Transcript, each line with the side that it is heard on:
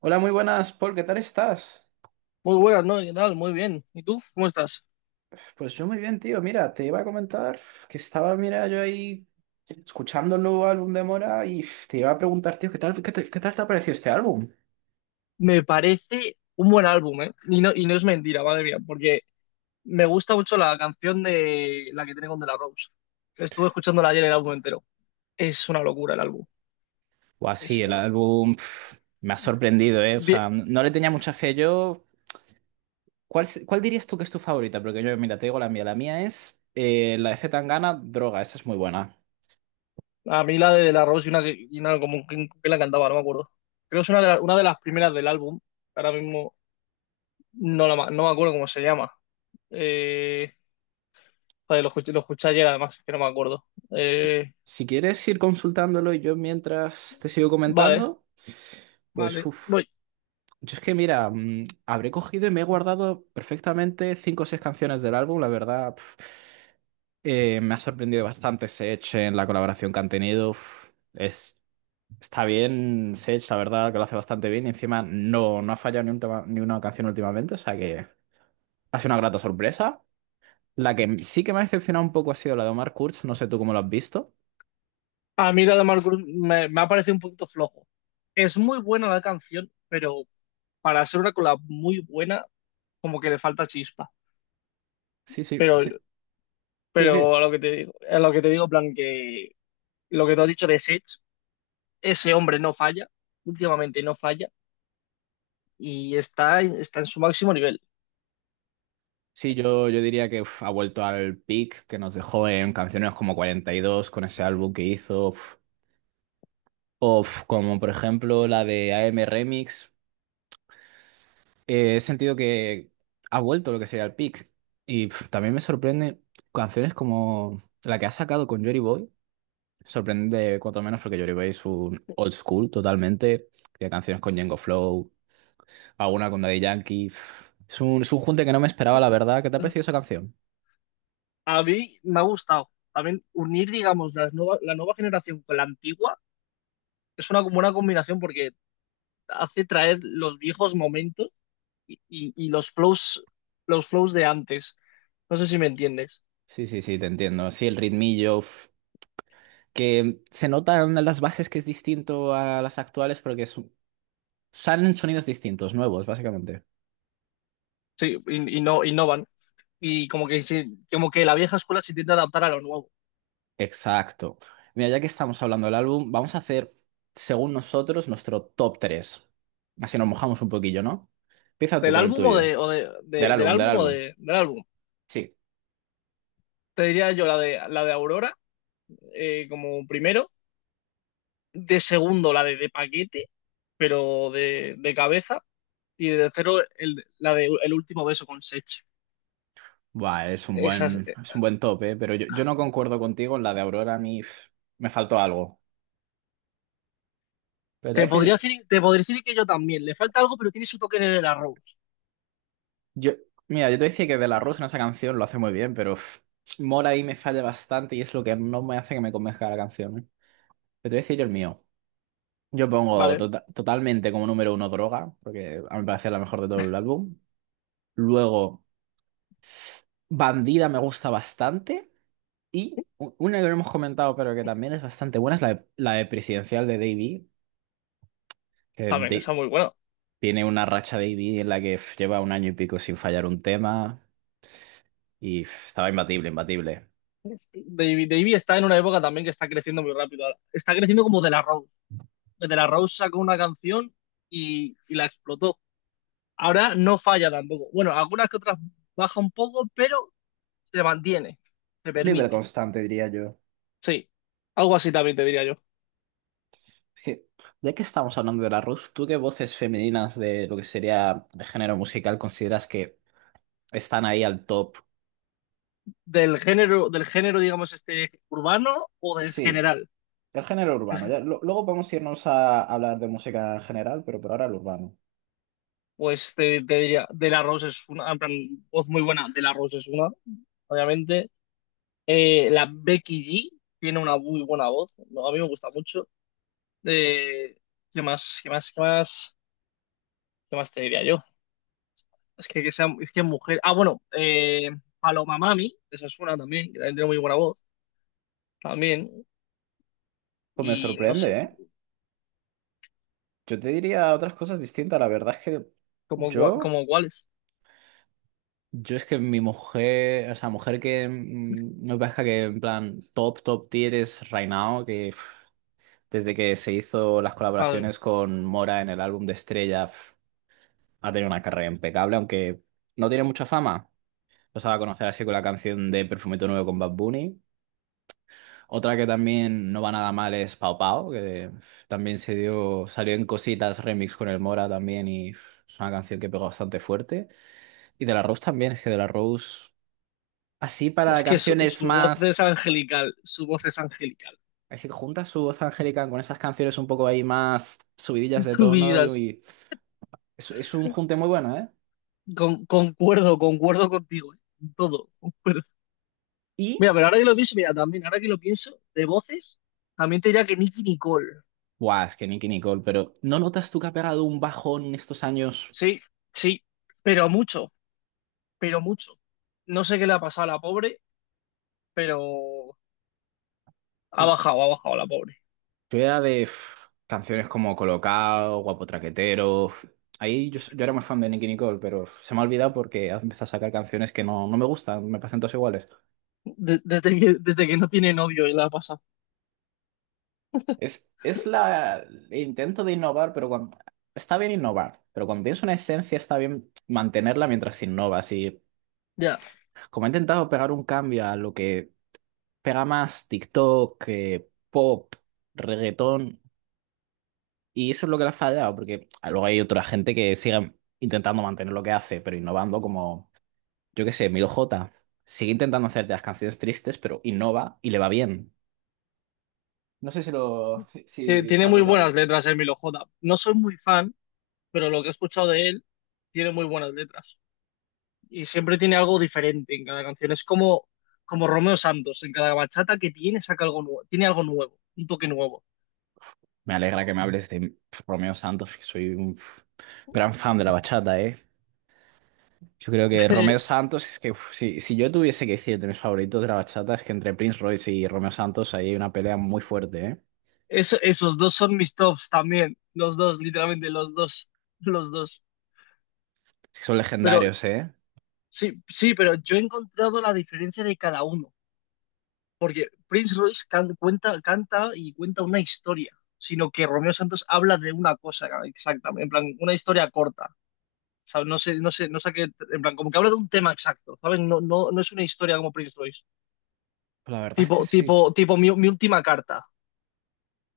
right: Hola, muy buenas, Paul, ¿qué tal estás?
left: Muy buenas, ¿no? ¿Qué tal? Muy bien. ¿Y tú? ¿Cómo estás?
right: Pues yo muy bien, tío. Mira, te iba a comentar que estaba, mira, yo ahí escuchando el nuevo álbum de Mora y te iba a preguntar, tío, ¿qué tal te ha parecido este álbum?
left: Me parece un buen álbum, ¿eh? Y no es mentira, madre mía, porque me gusta mucho la canción de la que tiene con De La Rose. Estuve escuchándola ayer el álbum entero. Es una locura el álbum.
right: O
left: Es
right: así, el
left: una locura.
right: álbum me ha sorprendido, ¿eh? O
left: Bien.
right: sea, no le tenía mucha fe yo. ¿Cuál dirías tú que es tu favorita? Porque yo, mira, te digo la mía. La mía es la de C. Tangana, Droga. Esa es muy buena.
left: A mí la de De La Rose y una, y una como que la cantaba, no me acuerdo. Creo que es una de, una de las primeras del álbum. Ahora mismo no, la no me acuerdo cómo se llama. Eh, Joder, lo escuché ayer además, que no me acuerdo.
right: Si, si quieres ir consultándolo y yo mientras te sigo
left: Vale,
right: comentando, pues
left: vale. No,
right: uff. Yo es que, mira, habré cogido y me he guardado perfectamente cinco o seis canciones del álbum, la verdad. Me ha sorprendido bastante Sech en la colaboración que han tenido. Está bien Sech, la verdad, que lo hace bastante bien. Y encima no ha fallado ni, un tema- ni una canción últimamente, o sea que ha sido una grata sorpresa. La que sí que me ha decepcionado un poco ha sido la de Omar Kurz, no sé tú cómo lo has visto.
left: a mí la de Marcus me ha parecido un poquito flojo. Es muy buena la canción, pero para ser una collab muy buena, como que le falta chispa.
right: Sí, sí,
left: Pero,
right: sí. Sí, sí.
left: pero a lo que te digo, a lo que te digo, en plan, que lo que te has dicho de Sech, ese hombre no falla, últimamente no falla, y está en su máximo nivel.
right: Sí, yo diría que ha vuelto al peak que nos dejó en canciones como 42 con ese álbum que hizo, o como por ejemplo la de AM Remix. He sentido que ha vuelto lo que sería el peak. Y también me sorprende canciones como la que ha sacado con Jory Boy. Sorprende cuanto menos porque Jory Boy es un old school totalmente. Tiene canciones con Django Flow, alguna con Daddy Yankee. Uf. Es un junte que no me esperaba, la verdad. ¿Qué te ha parecido esa canción?
left: A mí me ha gustado. También unir, digamos, la nueva generación con la antigua es una buena combinación porque hace traer los viejos momentos y y los flows de antes. No sé si me entiendes.
right: Sí, sí, sí, te entiendo. Sí, el ritmillo. Que se nota en las bases que es distinto a las actuales porque salen sonidos distintos, nuevos, básicamente.
left: Sí, y no innovan. Y como que sí- Como que la vieja escuela se intenta adaptar a lo nuevo.
right: Exacto. Mira, ya que estamos hablando del álbum, vamos a hacer, según nosotros, nuestro top tres. Así nos mojamos un poquillo, ¿no? Empieza tú
left: Del
right: con el
left: álbum o
right: tuyo.
left: de, o de-
right: Del
left: de- del
right: álbum, del
left: álbum o
right: álbum.
left: de, del álbum.
right: Sí.
left: Te diría yo la de Aurora, como primero. De segundo, de paquete, pero de cabeza. Y de tercero, la de El último beso con Sech.
right: Buah, es un
left: Esas.
right: buen, es un buen top, ¿eh? Pero yo no concuerdo contigo en la de Aurora, a mí me faltó algo. Pero te voy a decir-
left: Te podría decir que yo también. Le falta algo, pero tiene su toque de la Rose.
right: Yo, mira, yo te decía que De La Rosa en esa canción lo hace muy bien, pero Mora ahí me falla bastante y es lo que no me hace que me convenzca la canción. ¿Eh? Pero te voy a decir yo el mío. Yo pongo
left: Vale,
right: totalmente como número uno Droga, porque a mi parecer es la mejor de todo el álbum. Luego, Bandida me gusta bastante. Y una que no hemos comentado, pero que también es bastante buena, es la de Presidencial de Davey, que
left: también, esa es muy buena.
right: tiene una racha Davey en la que lleva un año y pico sin fallar un tema y estaba imbatible, imbatible.
left: Davey está en una época también que está creciendo muy rápido. Está creciendo como De La Rose. De La Rose sacó una canción y la explotó. Ahora no falla tampoco. Bueno, algunas que otras baja un poco, pero se mantiene, se
right: Un nivel
left: permite.
right: constante, diría yo.
left: Sí, algo así también te diría yo.
right: Es que, ya que estamos hablando de la Rus, ¿tú qué voces femeninas de lo que sería el género musical consideras que están ahí al top?
left: Del género, digamos, este urbano o del
right: Sí,
left: general.
right: el género urbano. Ya, luego podemos irnos a hablar de música general, pero por ahora el urbano.
left: Pues te diría, De La Rose es una, en plan, voz muy buena. De La Rose es una, obviamente. La Becky G tiene una muy buena voz. No, a mí me gusta mucho. Eh, ¿Qué más? ¿Qué más? ¿Qué más? ¿Qué más te diría yo? Es que sea, es que mujer. Ah, bueno, Paloma Mami, esa es una también, que también tiene muy buena voz, también.
right: Pues me
left: Y no sé,
right: sorprende, ¿eh? Yo te diría otras cosas distintas. La verdad es que
left: como,
right: yo,
left: como cuáles.
right: yo es que mi mujer, o sea, mujer que no parezca que en plan top, top tier es Right Now, que desde que se hizo las
left: Ah,
right: colaboraciones con Mora en el álbum de Estrella, ha tenido una carrera impecable, aunque no tiene mucha fama. Lo sabe conocer así con la canción de Perfumito Nuevo con Bad Bunny. Otra que también no va nada mal es Pau Pau, que también salió en Cositas Remix con el Mora también y es una canción que pegó bastante fuerte. Y De La Rose también, es que De La Rose, así para
left: es que su,
right: canciones
left: su voz es
right: más...
left: angelical, su voz es angelical.
right: Es que junta su voz angélica con esas canciones un poco ahí más subidillas de
left: Su
right: tono y es un junte muy bueno, ¿eh?
left: con, concuerdo, concuerdo contigo, en todo, concuerdo.
right: Y,
left: Mira, pero ahora que lo pienso, mira, también, ahora que lo pienso, de voces, también te diría que Nicki Nicole.
right: buah, es que Nicky Nicole, pero ¿no notas tú que ha pegado un bajón en estos años?
left: Sí, sí, pero mucho, pero mucho. No sé qué le ha pasado a la pobre, pero ha bajado la pobre.
right: Yo era de canciones como Colocao, Guapo Traquetero. Uf. Ahí yo era más fan de Nicky Nicole, pero se me ha olvidado porque ha empezado a sacar canciones que no me gustan, me parecen todas iguales.
left: Desde que, desde que no tiene novio y la ha pasado.
right: El intento de innovar, pero cuando, está bien innovar, pero cuando tienes una esencia está bien mantenerla mientras innovas. Y
left: Ya.
right: como ha intentado pegar un cambio a lo que pega más TikTok, pop, reggaetón, y eso es lo que le ha fallado, porque luego hay otra gente que sigue intentando mantener lo que hace, pero innovando, como yo qué sé, Milo J. Sigue intentando hacerte las canciones tristes, pero innova y le va bien. No sé si lo, si
left: Tiene
right: sabes de
left: muy
right: lo que
left: buenas
right: hablo.
left: letras Emilio J. No soy muy fan, pero lo que he escuchado de él tiene muy buenas letras. Y siempre tiene algo diferente en cada canción. Es como, como Romeo Santos. En cada bachata que tiene saca algo nuevo. Tiene algo nuevo, un toque nuevo.
right: Me alegra que me hables de Romeo Santos, que soy un gran fan de la bachata, ¿eh? Yo creo que Romeo Santos es que si yo tuviese que decirte mis favoritos de la bachata es que entre Prince Royce y Romeo Santos ahí hay una pelea muy fuerte, ¿eh?
left: Esos dos son mis tops también. Los dos, literalmente, los dos. Los dos.
right: Sí, son
left: Pero
right: legendarios, ¿eh?
left: sí, sí, pero yo he encontrado la diferencia de cada uno, porque Prince Royce canta y cuenta una historia, sino que Romeo Santos habla de una cosa exactamente, en plan, una historia corta, ¿sabes? No sé qué, en plan, como que habla de un tema exacto, ¿sabes? No, no, no es una historia como Prince Royce,
right: La verdad es que sí.
left: tipo mi última carta,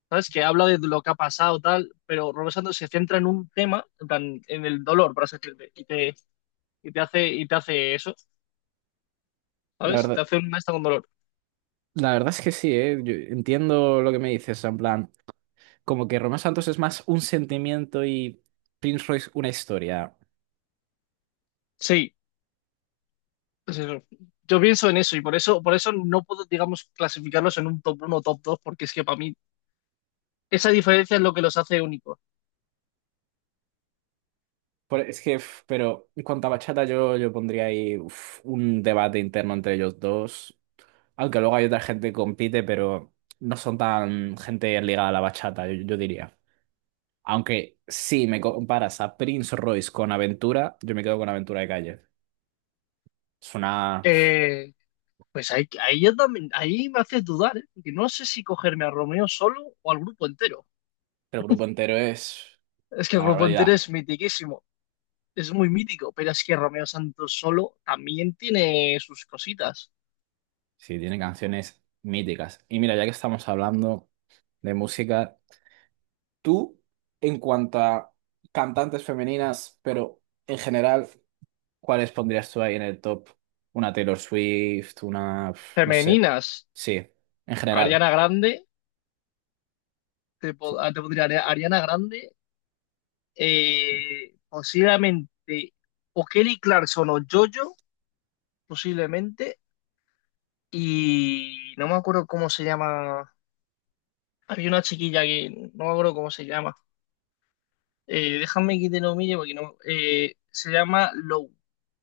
left: ¿sabes? Que habla de lo que ha pasado, tal, pero Romeo Santos se centra en un tema, en plan, en el dolor, por así decirlo, y te hace eso,
right: La
left: ¿sabes? Te
right: verdad,
left: hace una maestra con dolor.
right: la verdad es que sí, ¿eh? Yo entiendo lo que me dices, o sea, en plan, como que Romeo Santos es más un sentimiento y Prince Royce una historia.
left: Sí, pues eso. Yo pienso en eso y por eso no puedo, digamos, clasificarlos en un top uno o top 2 porque es que para mí esa diferencia es lo que los hace únicos.
right: Es que, pero en cuanto a bachata, yo pondría ahí un debate interno entre ellos dos. Aunque luego hay otra gente que compite, pero no son tan gente ligada a la bachata, yo diría. Aunque si me comparas a Prince Royce con Aventura, yo me quedo con Aventura de Calle. Es una...
left: Eh, pues ahí, ahí, yo también, ahí me hace dudar, ¿eh? Porque no sé si cogerme a Romeo solo o al grupo entero.
right: El grupo entero es
left: Es que el
right: una
left: grupo entero
right: barbaridad.
left: es mitiquísimo, es muy mítico, pero es que Romeo Santos solo también tiene sus cositas
right: Sí, tiene canciones míticas. Y mira, ya que estamos hablando de música, tú, en cuanto a cantantes femeninas, pero en general, ¿cuáles pondrías tú ahí en el top? Una Taylor Swift, una, no sé.
left: femeninas.
right: Sí, en general.
left: Ariana Grande, te podría Ariana Grande posiblemente o Kelly Clarkson o Jojo, posiblemente, y no me acuerdo cómo se llama. Había una chiquilla que no me acuerdo cómo se llama. Déjame que te lo mire porque no. Se llama Low,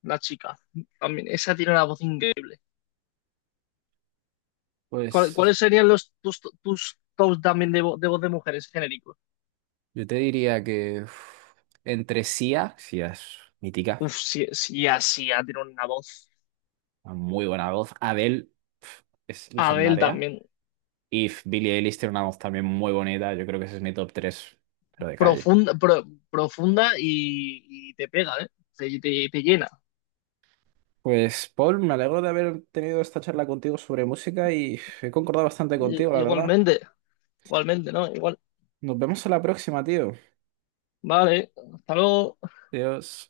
left: la chica. También, esa tiene una voz increíble.
right: Pues
left: ¿Cuáles serían tus tops también de, de voz de mujeres genéricos?
right: yo te diría que entre Sia, Sia es mítica,
left: Uf, sí, sí, así, tiene una voz.
right: una muy buena voz. Adele es
left: Adele
right: legendaria.
left: también.
right: If, Billie Eilish tiene una voz también muy bonita. Yo creo que ese es mi top 3, pero de calle.
left: Profunda, profunda y te pega, ¿eh? Te, te llena.
right: Pues, Paul, me alegro de haber tenido esta charla contigo sobre música y he concordado bastante contigo, la verdad.
left: Igualmente, igualmente, ¿no? Igual.
right: Nos vemos en la próxima, tío.
left: Vale, hasta luego.
right: Adiós.